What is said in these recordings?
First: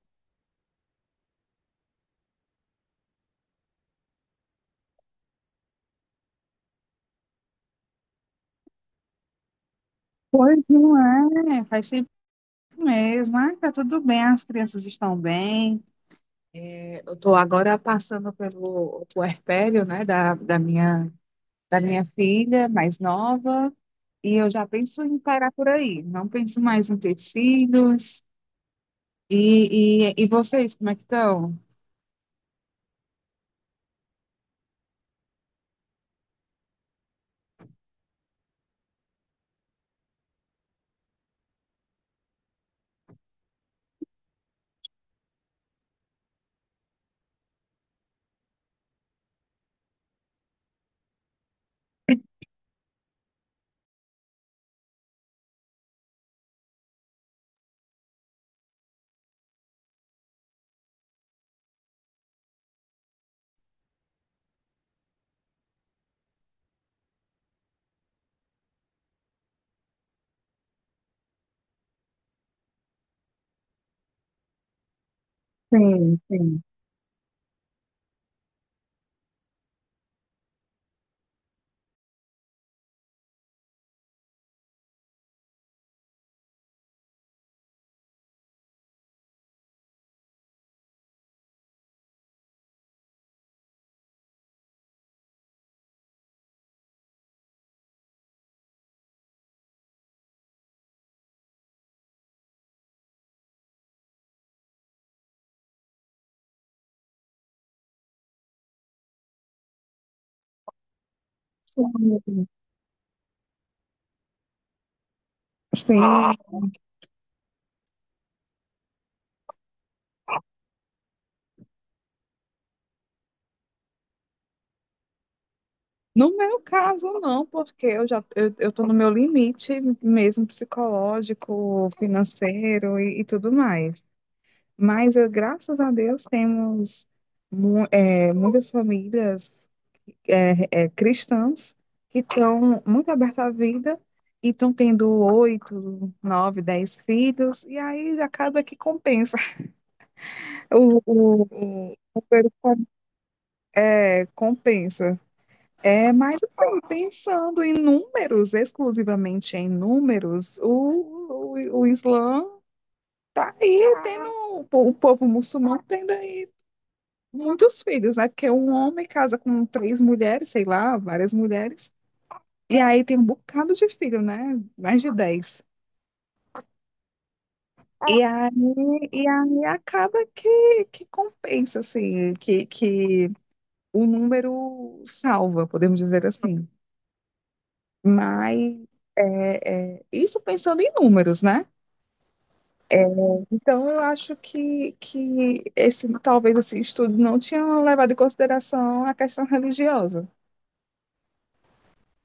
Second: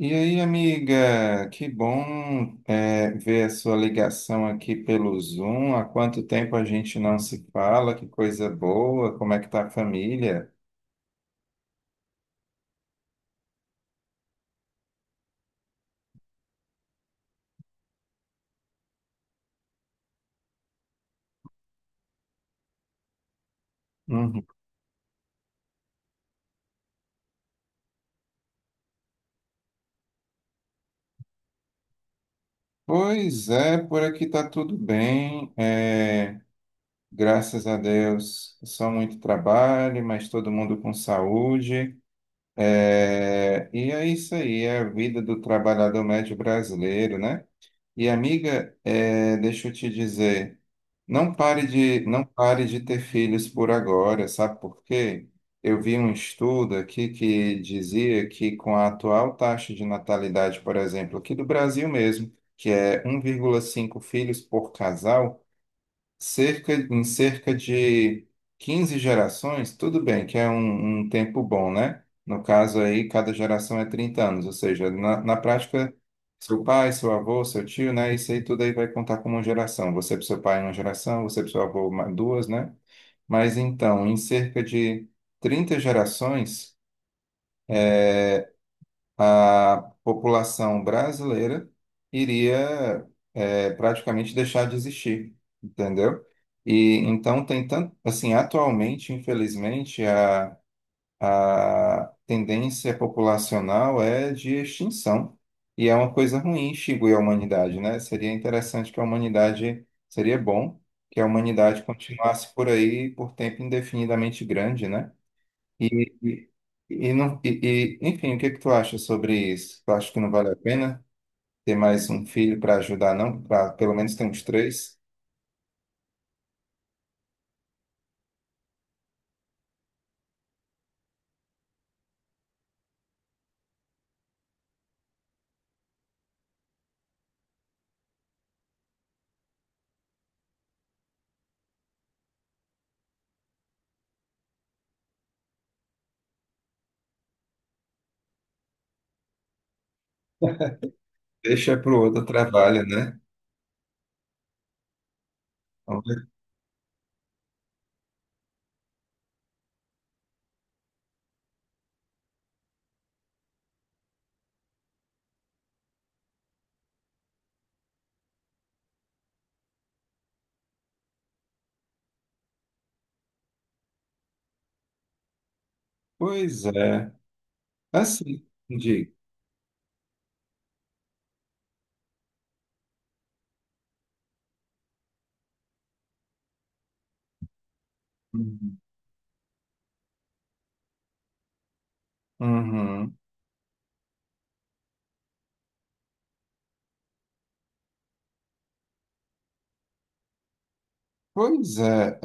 E aí, amiga, que bom é ver a sua ligação aqui pelo Zoom. Há quanto tempo a gente não se fala? Que coisa boa! Como é que tá a família? Não é, faz tempo mesmo. Ah, tá tudo bem, as crianças estão bem. É, eu tô agora passando pelo puerpério, né, da minha filha mais nova, e Uhum. eu já penso em parar por aí. Não penso mais em ter filhos. E vocês, como é que estão? Pois é, por aqui tá tudo bem. Graças a Deus, só muito trabalho, mas todo mundo com saúde. E é isso aí, é a vida do trabalhador médio brasileiro, né? E amiga, deixa eu te dizer, não pare de ter filhos por agora, sabe por quê? Eu vi um estudo aqui que dizia que com a atual taxa de natalidade, por exemplo, aqui do Brasil mesmo, que é 1,5 filhos por casal, em cerca de 15 gerações, tudo bem, que é um tempo bom, né? No caso aí, cada geração é 30 anos, ou seja, na prática, Sim, seu sim. pai, seu avô, seu tio, né? Isso aí tudo aí vai contar como uma geração. Você para seu pai é uma geração, você para seu avô duas, né? Mas então, em cerca de 30 gerações, a população brasileira iria praticamente deixar de existir, entendeu? E então tem tanto, assim, atualmente, infelizmente, a tendência populacional é de extinção. E é uma coisa ruim extinguir a humanidade, né? Seria interessante que a humanidade, seria bom que a humanidade Sim. continuasse por aí por tempo indefinidamente grande, né? E, Sim. e, e não, e, enfim, o que que tu acha sobre isso? Tu acha que não vale a pena ter mais um filho para ajudar, não? Para pelo menos ter uns três? No meu caso, não, porque eu tô no meu limite mesmo psicológico, financeiro e, tudo mais. Mas, graças a Deus, temos muitas famílias cristãs que estão muito abertas à vida e estão tendo oito, nove, 10 filhos, e aí acaba que compensa. O, Deixa para o o outro número com- trabalho, né? eh, compensa. É, mas, assim, pensando em números, exclusivamente em números, o Islã está aí, o povo muçulmano tendo muitos filhos, né? Porque um homem casa com três mulheres, sei lá, várias mulheres, e aí tem um bocado de filho, né? Mais de 10. Pois é. E Assim, aí, digo. e aí acaba que compensa, assim, que o número salva, podemos dizer assim. Mas Uhum. Isso pensando em números, né? Uhum. Então eu acho que esse talvez esse estudo não tinha levado em consideração a questão religiosa. Pois é,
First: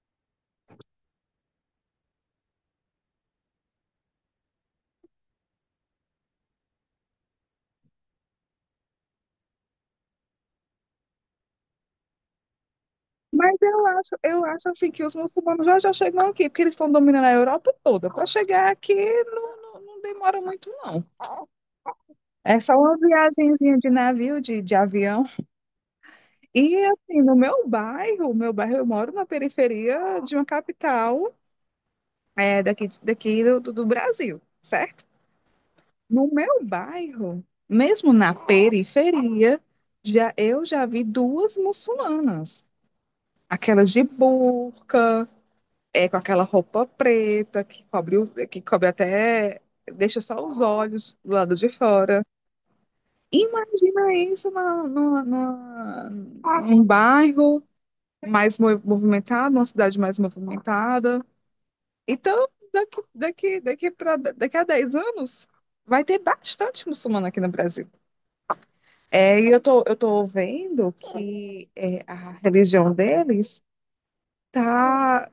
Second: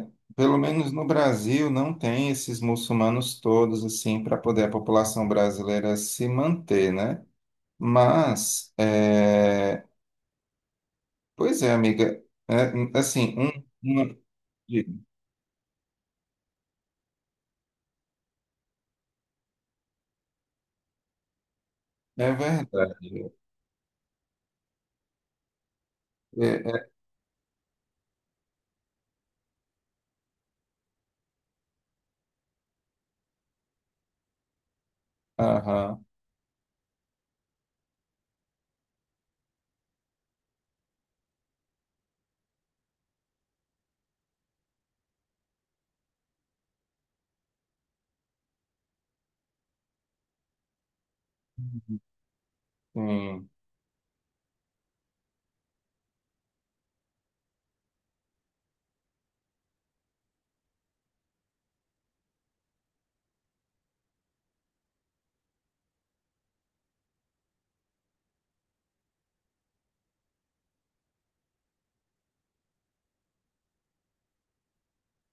é, pelo menos no Brasil não tem esses muçulmanos todos assim para poder a população brasileira se manter, né? Mas, pois é, amiga, assim, Mas um, eu uma- acho, eu acho assim que os muçulmanos já chegam aqui, porque eles estão dominando a Europa toda. Para chegar aqui não demora muito, não. É É só verdade. uma viagenzinha de navio, de avião. É, E é, assim, no meu bairro eu moro na periferia de uma capital daqui, do Brasil, certo? aham. No meu bairro, mesmo na periferia, já eu já vi duas muçulmanas, aquelas de burca com aquela roupa preta que cobre, que cobre até, deixa só os olhos do lado de Sim. fora. Uhum. Imagina isso num bairro mais movimentado, numa cidade mais movimentada. Então, daqui a 10 anos, vai ter bastante muçulmano aqui no Brasil. É, e eu tô vendo a religião deles está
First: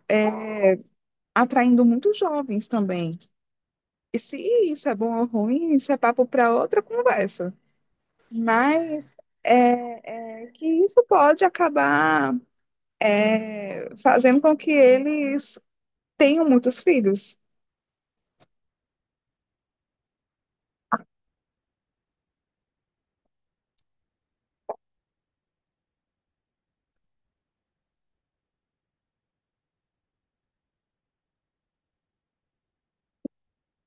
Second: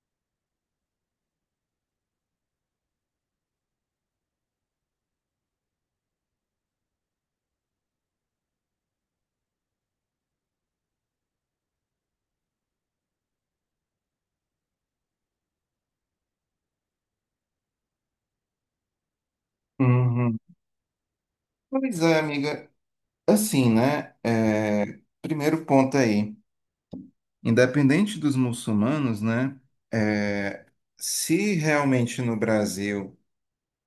atraindo muitos jovens também. E se isso é bom ou ruim, isso é papo para outra conversa. Mas é que isso pode acabar fazendo com que eles tenham muitos filhos. Uhum. Pois é, amiga. Assim, né? Primeiro ponto aí. Independente dos muçulmanos, né? é, Se realmente no Brasil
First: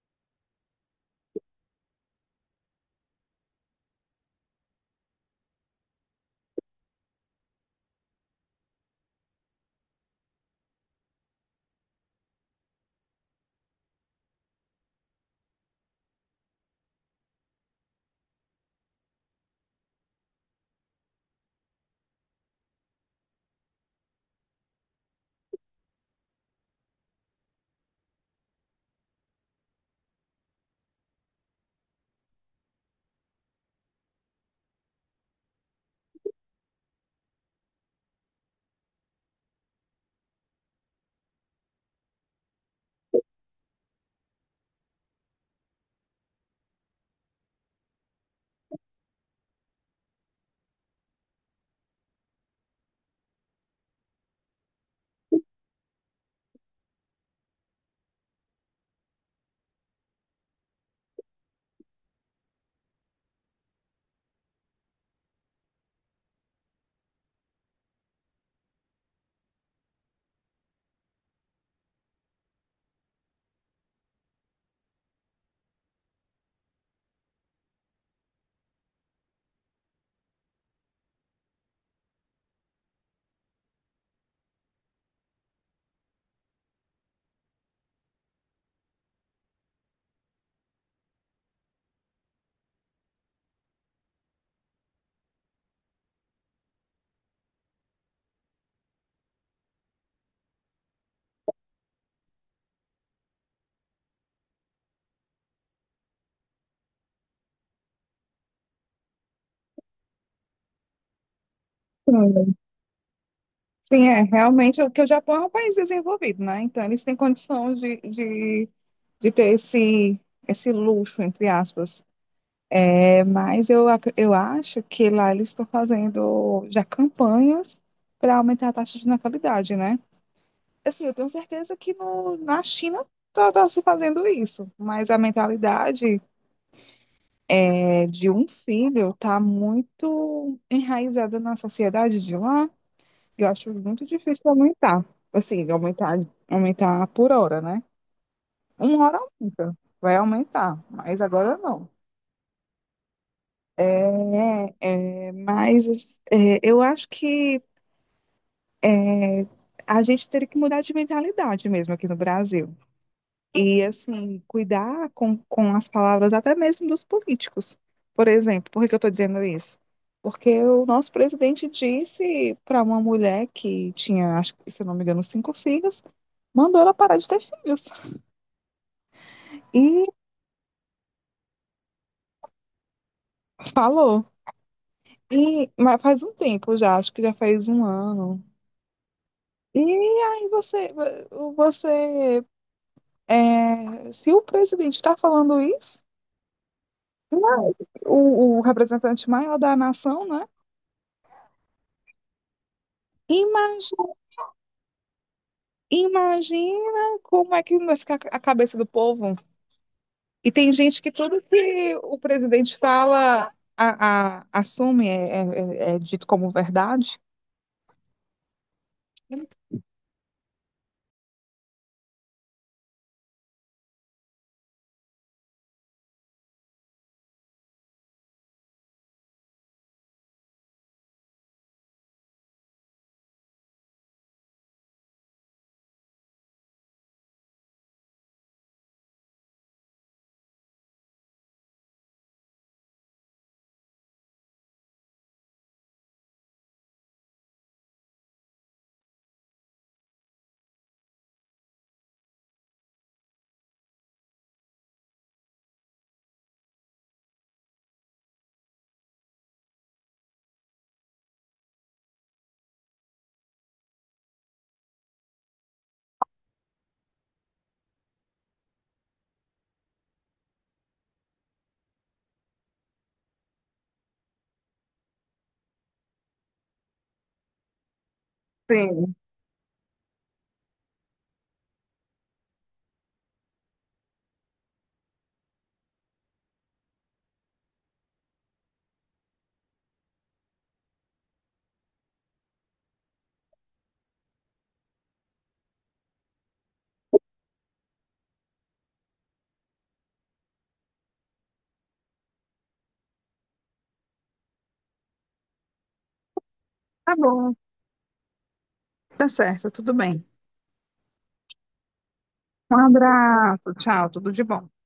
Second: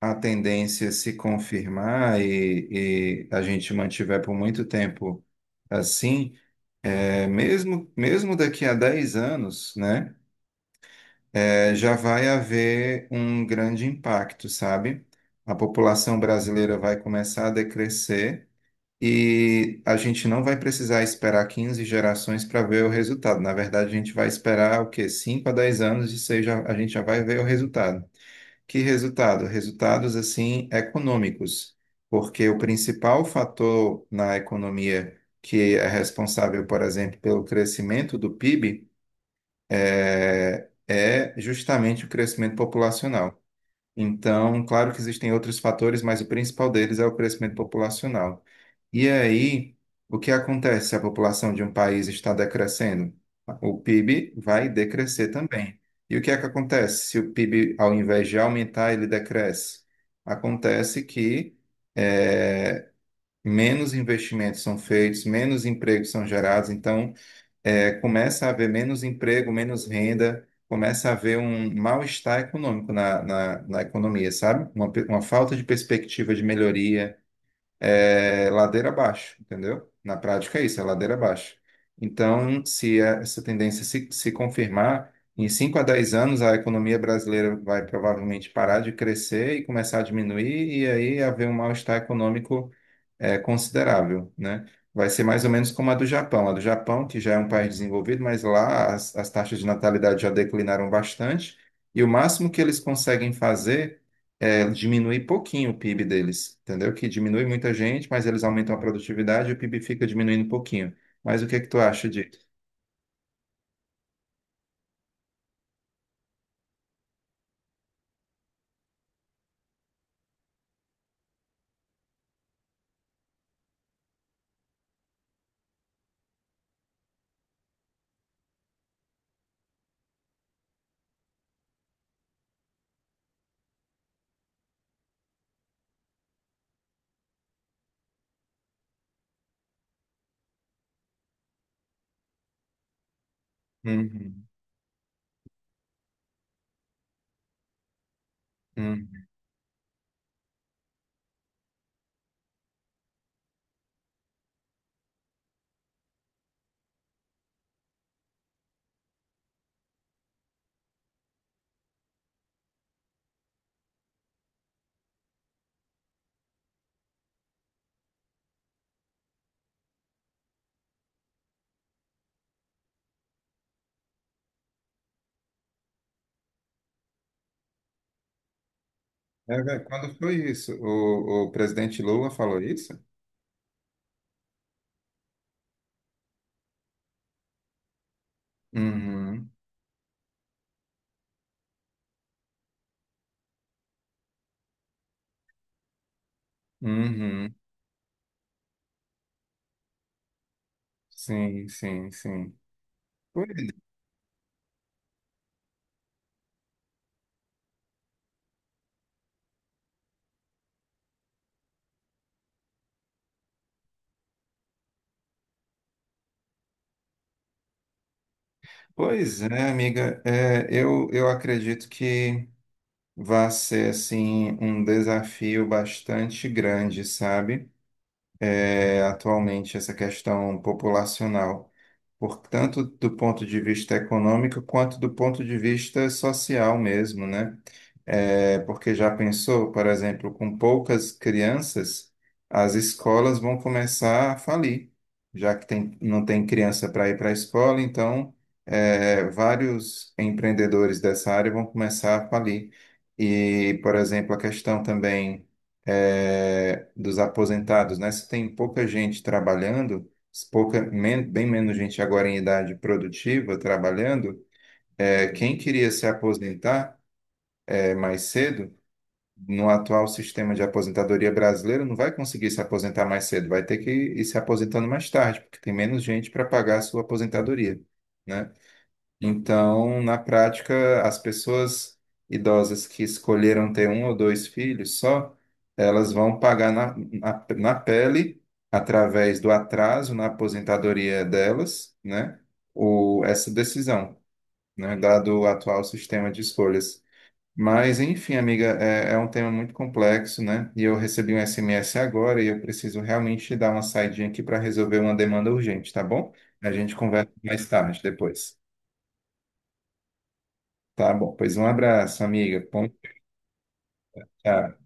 a tendência é se confirmar e a gente mantiver por muito tempo assim, mesmo daqui a 10 anos, né? Já vai haver um grande impacto, sabe? A população brasileira vai começar a decrescer e a gente não vai precisar esperar 15 gerações para ver o resultado. Na verdade, a gente vai esperar o quê? 5 a dez anos e seja, a gente já vai ver o resultado. Que resultado? Resultados assim econômicos, porque o principal fator na economia que é responsável, por exemplo, pelo crescimento do PIB é justamente o crescimento populacional. Então, claro que existem outros fatores, mas o principal deles é o crescimento populacional. E aí, o que acontece se a população de um país está decrescendo? O PIB vai decrescer também. E o que é que acontece se o PIB, ao invés de aumentar, ele decresce? Acontece que eh, menos investimentos são feitos, menos empregos são gerados, então começa a haver menos emprego, menos renda, começa a haver um mal-estar econômico na economia, sabe? Uma falta de perspectiva de melhoria é ladeira abaixo, entendeu? Na prática é isso, é ladeira abaixo. Então, se essa tendência se confirmar, em 5 a 10 anos a economia brasileira vai provavelmente parar de crescer e começar a diminuir, e aí haver um mal-estar econômico considerável, né? Vai ser mais ou menos como a do Japão. A do Japão, que já é um país desenvolvido, mas lá as taxas de natalidade já declinaram bastante, e o máximo que eles conseguem fazer diminui pouquinho o PIB deles, entendeu? Que diminui muita gente, mas eles aumentam a produtividade e o PIB fica diminuindo um pouquinho. Mas o que é que tu acha disso? Sim, sim, é, realmente, o Japão é um país desenvolvido, né? Então, eles têm condição de ter esse luxo, entre aspas. É, mas eu acho que lá eles estão fazendo já campanhas para aumentar a taxa de natalidade, né? Assim, eu tenho certeza que no, na China tá se fazendo isso, mas a mentalidade de um filho tá muito enraizada na sociedade de lá. Eu acho muito Uhum, difícil aumentar, assim, aumentar por hora, né? Uma uhum. hora aumenta, vai aumentar, mas agora não. Mas eu acho é, a gente teria que mudar de mentalidade mesmo aqui no Brasil. E, assim, cuidar com as palavras até mesmo dos políticos. Por exemplo, por que que eu estou dizendo isso? Porque o nosso presidente disse para uma mulher que tinha, acho que, se eu não me engano, cinco filhos, mandou ela parar de ter filhos. É, velho, E quando foi isso? O presidente Lula falou isso? falou. E, mas faz um tempo já, acho que já faz um ano. Uhum, E aí você, você, é, Se o presidente está falando isso, uhum. o representante maior da nação, né? Sim, sim, sim. Pois Imagina Imagina como é que não vai ficar a cabeça do povo. E tem gente que tudo que o presidente fala, assume, é dito como verdade. pois é, amiga. É, eu acredito que vai ser, assim, um desafio bastante grande, sabe? É, atualmente, essa questão populacional. Por tanto do ponto de vista econômico quanto do ponto de vista social mesmo, né? É, porque já pensou, por exemplo, com poucas crianças, as escolas vão começar a falir, já que tem, não tem criança para ir para a escola, então vários empreendedores dessa área vão começar a falir. E, por exemplo, a questão também dos aposentados, né? Se tem pouca gente trabalhando bem menos gente agora em idade produtiva trabalhando, quem queria se aposentar mais cedo, no atual sistema de aposentadoria brasileiro, não vai conseguir se aposentar mais cedo, vai ter que ir se aposentando mais tarde, porque tem menos gente para pagar a sua aposentadoria, né? Sim, Então, na prática, as pessoas idosas que escolheram ter um ou dois filhos só, elas vão pagar na pele, através do atraso na aposentadoria delas, né, o, essa decisão, né, dado o atual sistema de escolhas. Mas, enfim, amiga, é um tema muito complexo, né? E eu recebi um SMS agora e eu preciso realmente dar uma saidinha aqui para resolver uma demanda urgente, tá bom? A gente tá conversa bom, mais tarde, depois. tá certo, tudo bem. Tá bom, pois um abraço, amiga. Um Bom, abraço, tchau, tudo de bom. tchau.